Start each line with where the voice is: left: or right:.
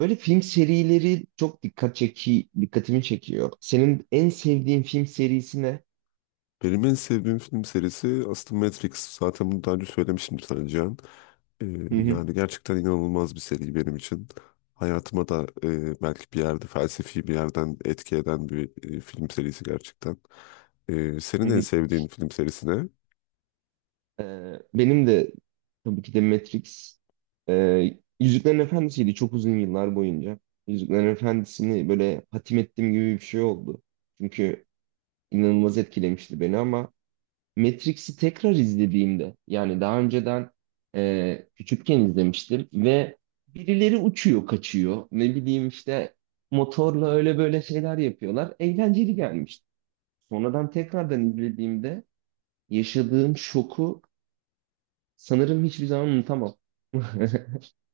right: Böyle film serileri çok dikkatimi çekiyor. Senin en sevdiğin film serisi ne?
left: Benim en sevdiğim film serisi aslında Matrix. Zaten bunu daha önce söylemişimdir sana Cihan. Ee,
right: Hı hı,
left: yani gerçekten inanılmaz bir seri benim için. Hayatıma da belki bir yerde felsefi bir yerden etki eden bir film serisi gerçekten. Senin
right: hı
left: en
right: hı.
left: sevdiğin film serisi ne?
right: Benim de tabii ki de Matrix. Yüzüklerin Efendisi'ydi çok uzun yıllar boyunca. Yüzüklerin Efendisi'ni böyle hatim ettiğim gibi bir şey oldu. Çünkü inanılmaz etkilemişti beni ama Matrix'i tekrar izlediğimde yani daha önceden küçükken izlemiştim ve birileri uçuyor, kaçıyor. Ne bileyim işte motorla öyle böyle şeyler yapıyorlar. Eğlenceli gelmişti. Sonradan tekrardan izlediğimde yaşadığım şoku sanırım hiçbir zaman unutamam.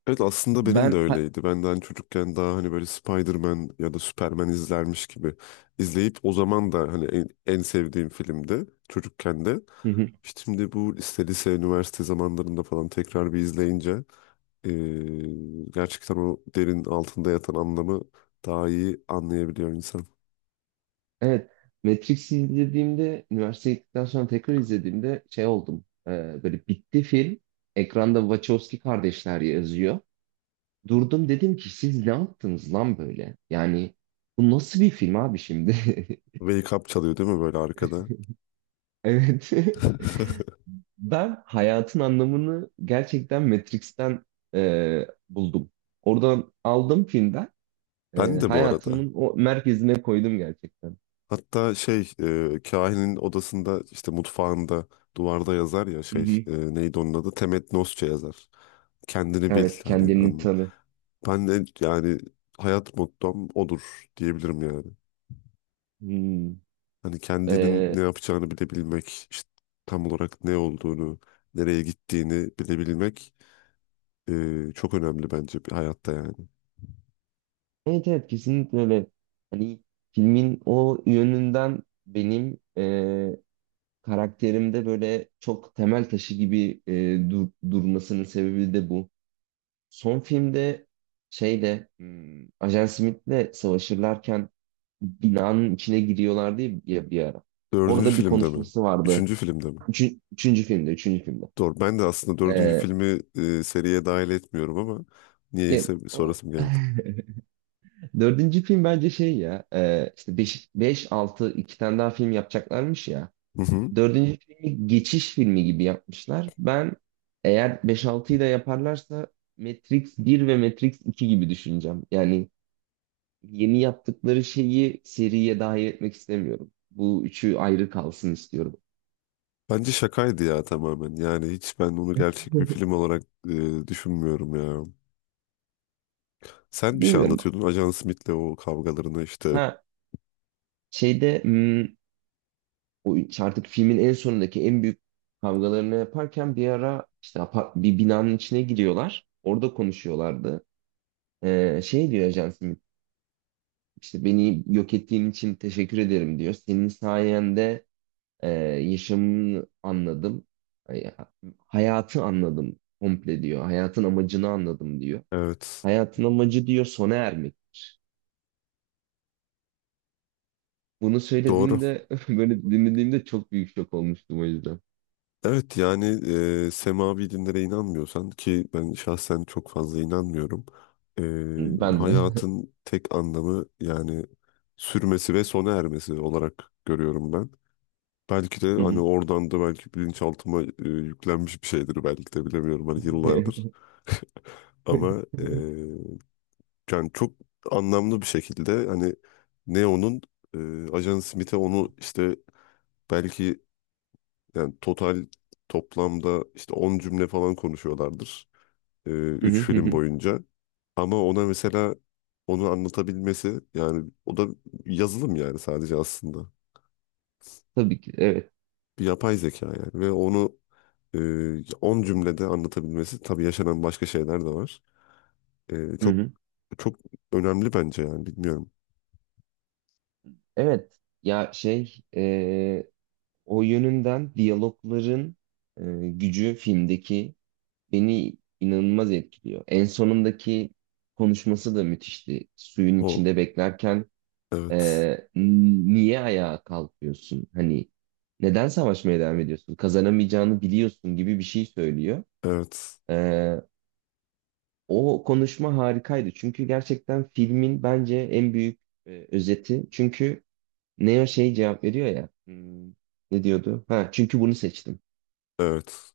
left: Evet aslında benim
right: Ben
left: de
right: ha-
left: öyleydi. Ben de hani çocukken daha hani böyle Spider-Man ya da Superman izlermiş gibi izleyip o zaman da hani en sevdiğim filmdi çocukken de.
right: Hı hı.
left: Şimdi bu lise, üniversite zamanlarında falan tekrar bir izleyince gerçekten o derin altında yatan anlamı daha iyi anlayabiliyor insan.
right: Evet, Matrix'i izlediğimde üniversiteye gittikten sonra tekrar izlediğimde şey oldum. Böyle bitti film. Ekranda Wachowski kardeşler yazıyor. Durdum dedim ki siz ne yaptınız lan böyle? Yani bu nasıl bir film abi şimdi?
left: Wake Up çalıyor değil mi böyle arkada?
right: Evet. Ben hayatın anlamını gerçekten Matrix'ten buldum. Oradan aldım filmden. e,
left: Ben de bu arada.
right: Hayatımın o merkezine koydum gerçekten.
left: Hatta kahinin odasında işte mutfağında duvarda yazar ya
right: Hı hı.
left: neydi onun adı? Temet Nosça yazar. Kendini bil
right: Evet,
left: hani.
right: kendini
left: Anla.
right: tanı.
left: Ben de yani hayat mottom odur diyebilirim yani.
right: Hmm.
left: Hani kendinin ne
right: E,
left: yapacağını bilebilmek, işte tam olarak ne olduğunu, nereye gittiğini bilebilmek çok önemli bence bir hayatta yani.
right: evet evet, kesinlikle öyle. Hani filmin o yönünden benim karakterimde böyle çok temel taşı gibi durmasının sebebi de bu. Son filmde şeyde Ajan Smith'le savaşırlarken binanın içine giriyorlardı ya bir ara.
left: Dördüncü
right: Orada bir
left: filmde mi?
right: konuşması vardı.
left: Üçüncü filmde mi?
right: Üçüncü filmde, üçüncü filmde.
left: Doğru. Ben de aslında dördüncü
right: Ee,
left: filmi seriye dahil etmiyorum ama
right: ya-
left: niyeyse bir
right: o-
left: sorasım geldi.
right: dördüncü film bence şey ya işte 5, 6 iki tane daha film yapacaklarmış ya.
left: Hı hı.
right: Dördüncü filmi geçiş filmi gibi yapmışlar. Ben eğer beş altıyı da yaparlarsa Matrix bir ve Matrix iki gibi düşüneceğim. Yani yeni yaptıkları şeyi seriye dahil etmek istemiyorum. Bu üçü ayrı kalsın istiyorum.
left: Bence şakaydı ya tamamen. Yani hiç ben onu gerçek bir film olarak düşünmüyorum ya. Sen bir şey
right: Bilmiyorum.
left: anlatıyordun. Ajan Smith'le o kavgalarını işte.
right: Ha şeyde artık filmin en sonundaki en büyük kavgalarını yaparken bir ara işte bir binanın içine giriyorlar. Orada konuşuyorlardı. Şey diyor Ajan, İşte beni yok ettiğin için teşekkür ederim diyor. Senin sayende e, yaşamını anladım. Hay- Hayatı anladım komple diyor. Hayatın amacını anladım diyor.
left: Evet.
right: Hayatın amacı diyor sona ermek. Bunu
left: Doğru.
right: söylediğinde böyle dinlediğimde çok büyük şok olmuştum o yüzden.
left: Evet yani semavi dinlere inanmıyorsan ki ben şahsen çok fazla inanmıyorum. E,
right: Ben de.
left: hayatın tek anlamı yani sürmesi ve sona ermesi olarak görüyorum ben. Belki de
right: Hı
left: hani
right: hı.
left: oradan da belki bilinçaltıma yüklenmiş bir şeydir belki de bilemiyorum hani yıllardır. Ama yani çok anlamlı bir şekilde hani Neo'nun e, Ajan Smith'e onu işte belki yani total toplamda işte 10 cümle falan konuşuyorlardır.
right: Hı
left: Üç
right: hı hı
left: film
right: hı.
left: boyunca. Ama ona mesela onu anlatabilmesi yani o da yazılım yani sadece aslında.
right: Tabii ki evet.
left: Bir yapay zeka yani ve onu e, 10 cümlede anlatabilmesi tabii yaşanan başka şeyler de var. E,
right: Hı
left: çok
right: hı.
left: çok önemli bence yani bilmiyorum.
right: Evet ya o yönünden diyalogların e, gücü filmdeki beni inanılmaz etkiliyor. En sonundaki konuşması da müthişti. Suyun
left: O
right: içinde beklerken e,
left: evet.
right: niye ayağa kalkıyorsun? Hani neden savaşmaya devam ediyorsun? Kazanamayacağını biliyorsun gibi bir şey söylüyor.
left: Evet.
right: E, O konuşma harikaydı. Çünkü gerçekten filmin bence en büyük özeti. Çünkü Neo şey cevap veriyor ya. Ne diyordu? Ha, çünkü bunu seçtim.
left: Evet.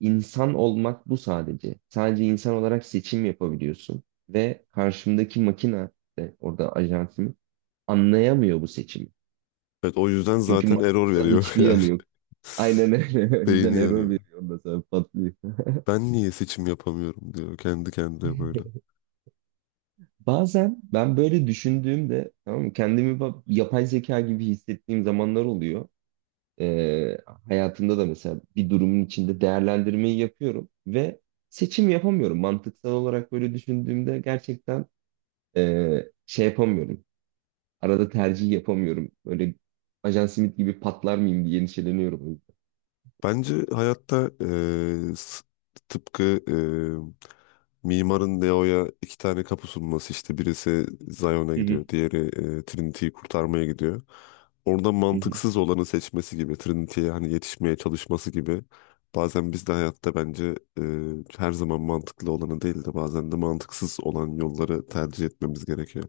right: İnsan olmak bu sadece. Sadece insan olarak seçim yapabiliyorsun ve karşımdaki makine de orada ajansım anlayamıyor bu seçimi.
left: Evet o yüzden
right: Çünkü
left: zaten error
right: mantıksal
left: veriyor
right: hiçbir
left: yani.
right: yanı yok. Aynen öyle. O
left: Beyni
right: yüzden error
left: yanıyor.
right: veriyor, ondan sonra patlıyor.
left: Ben niye seçim yapamıyorum diyor kendi kendine böyle.
right: Bazen ben böyle düşündüğümde tamam mı, kendimi yapay zeka gibi hissettiğim zamanlar oluyor. Ee, Hayatımda da mesela bir durumun içinde değerlendirmeyi yapıyorum ve seçim yapamıyorum. Mantıksal olarak böyle düşündüğümde gerçekten Ee, şey yapamıyorum. Arada tercih yapamıyorum. Böyle Ajan Smith gibi patlar mıyım diye endişeleniyorum o yüzden.
left: Bence hayatta tıpkı eee, mimarın Neo'ya iki tane kapı sunması işte birisi Zion'a
right: Hı
left: gidiyor, diğeri Trinity'yi kurtarmaya gidiyor. Orada
right: hı, hı hı.
left: mantıksız olanı seçmesi gibi, Trinity'ye hani yetişmeye çalışması gibi. Bazen biz de hayatta bence her zaman mantıklı olanı değil de bazen de mantıksız olan yolları tercih etmemiz gerekiyor.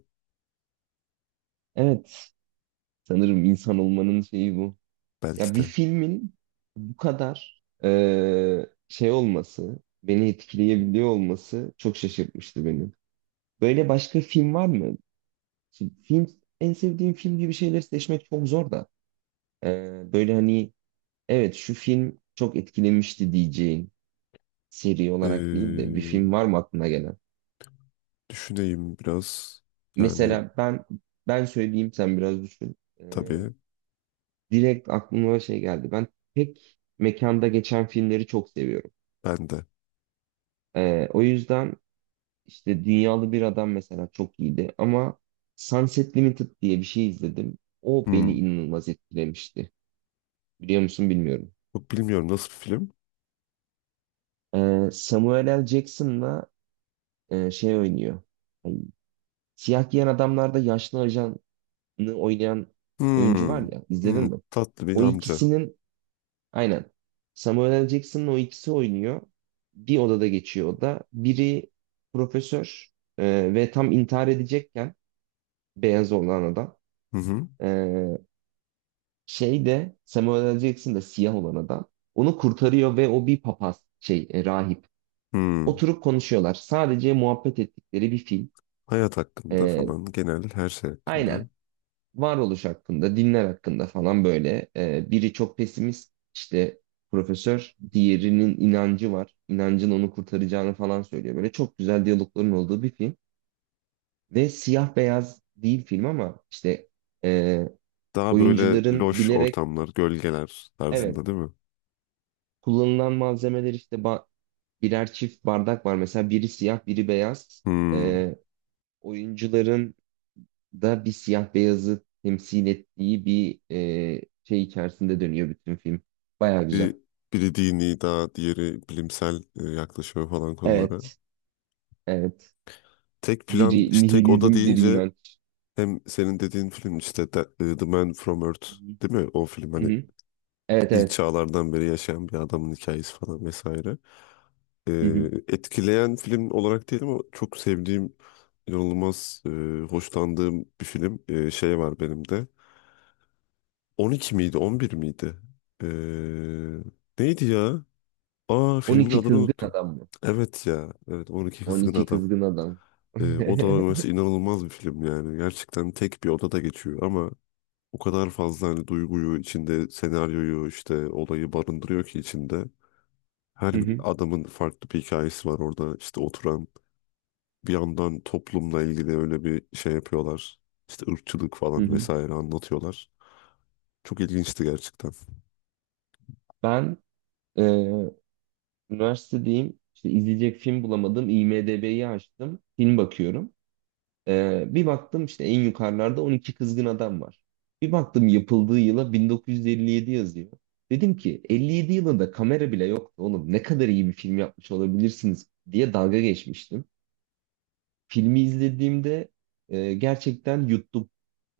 right: Evet. Sanırım insan olmanın şeyi bu. Ya
left: Belki
right: bir
left: de.
right: filmin bu kadar şey olması, beni etkileyebiliyor olması çok şaşırtmıştı beni. Böyle başka film var mı? Şimdi film, en sevdiğim film gibi şeyleri seçmek çok zor da. Böyle hani evet, şu film çok etkilemişti diyeceğin, seri olarak değil de bir
left: Eee,
right: film var mı aklına gelen?
left: düşüneyim biraz. Yani
right: Mesela ben söyleyeyim sen biraz düşün.
left: tabii
right: Direkt aklıma şey geldi. Ben tek mekanda geçen filmleri çok seviyorum.
left: ben de.
right: O yüzden işte Dünyalı Bir Adam mesela çok iyiydi ama Sunset Limited diye bir şey izledim. O beni
left: Hmm.
right: inanılmaz etkilemişti. Biliyor musun bilmiyorum.
left: Yok, bilmiyorum nasıl bir film.
right: Samuel L. Jackson'la şey oynuyor. Ay, siyah giyen adamlarda yaşlı ajan oynayan oyuncu var
left: Hmm.
right: ya izledin
left: Hmm.
right: mi?
left: Tatlı bir
right: O
left: amca.
right: ikisinin, aynen, Samuel L. Jackson'ın, o ikisi oynuyor. Bir odada geçiyor o da. Biri profesör ve tam intihar edecekken beyaz olan adam,
left: Hı hı.
right: e, şey de Samuel L. Jackson da siyah olan adam onu kurtarıyor ve o bir papaz, şey rahip.
left: Hmm.
right: Oturup konuşuyorlar. Sadece muhabbet ettikleri bir film.
left: Hayat hakkında
right: E,
left: falan genel her şey
right: aynen,
left: hakkında.
right: varoluş hakkında, dinler hakkında falan böyle. Biri çok pesimist, işte profesör, diğerinin inancı var. İnancın onu kurtaracağını falan söylüyor. Böyle çok güzel diyalogların olduğu bir film. Ve siyah beyaz değil film ama işte e,
left: Daha böyle
right: oyuncuların
left: loş
right: bilerek,
left: ortamlar, gölgeler
right: evet,
left: tarzında değil mi?
right: kullanılan malzemeler işte birer çift bardak var. Mesela biri siyah, biri beyaz.
left: Hmm.
right: E, Oyuncuların da bir siyah beyazı temsil ettiği bir şey içerisinde dönüyor bütün film. Baya güzel.
left: Bir, biri dini daha diğeri bilimsel yaklaşıyor falan konulara.
right: Evet, evet.
left: Tek plan,
right: Biri
left: işte tek oda
right: nihilizm, biri
left: deyince
right: inanç.
left: hem senin dediğin film işte The Man From Earth
right: Hı hı.
left: değil mi? O film
right: Hı
left: hani
right: hı. Evet,
left: ilk
right: evet.
left: çağlardan beri yaşayan bir adamın hikayesi falan vesaire. e,
right: Hı hı.
left: etkileyen film olarak değil ama çok sevdiğim, inanılmaz hoşlandığım bir film şey var benim de. 12 miydi, 11 miydi? E, neydi ya? Aa filmin
right: 12
left: adını
right: kızgın
left: unuttum.
right: adam mı?
left: Evet ya, evet 12 Kızgın
right: 12
left: Adam.
right: kızgın adam.
left: O da mesela inanılmaz bir film yani. Gerçekten tek bir odada geçiyor ama o kadar fazla hani duyguyu içinde, senaryoyu işte olayı barındırıyor ki içinde.
right: Hı
left: Her bir
right: hı,
left: adamın farklı bir hikayesi var orada. İşte oturan bir yandan toplumla ilgili öyle bir şey yapıyorlar. İşte ırkçılık
right: hı
left: falan
right: hı.
left: vesaire anlatıyorlar. Çok ilginçti gerçekten.
right: Ben e, üniversitedeyim. İşte izleyecek film bulamadım. IMDb'yi açtım. Film bakıyorum. Bir baktım işte en yukarılarda 12 kızgın adam var. Bir baktım yapıldığı yıla 1957 yazıyor. Dedim ki 57 yılında kamera bile yoktu oğlum. Ne kadar iyi bir film yapmış olabilirsiniz diye dalga geçmiştim. Filmi izlediğimde gerçekten yuttum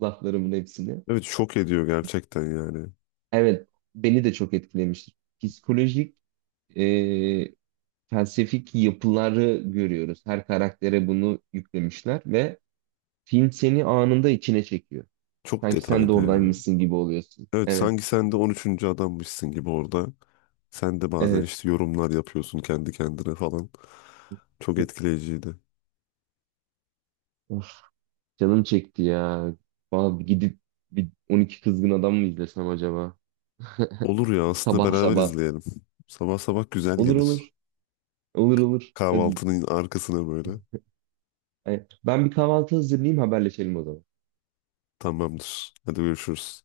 right: laflarımın hepsini.
left: Evet şok ediyor gerçekten yani.
right: Evet, beni de çok etkilemiştir. Psikolojik, e, felsefik yapıları görüyoruz. Her karaktere bunu yüklemişler ve film seni anında içine çekiyor.
left: Çok
right: Sanki sen de
left: detaylı ya.
right: oradaymışsın gibi oluyorsun.
left: Evet
right: Evet.
left: sanki sen de on üçüncü adammışsın gibi orada. Sen de bazen
right: Evet.
left: işte yorumlar yapıyorsun kendi kendine falan. Çok etkileyiciydi.
right: Of, canım çekti ya. Vallahi bir gidip bir 12 kızgın adam mı izlesem acaba?
left: Olur ya aslında
right: Sabah
left: beraber
right: sabah.
left: izleyelim. Sabah sabah güzel
right: Olur
left: gelir.
right: olur. Olur olur. Hadi.
left: Kahvaltının arkasına böyle.
right: Ay, ben bir kahvaltı hazırlayayım haberleşelim o zaman.
left: Tamamdır. Hadi görüşürüz.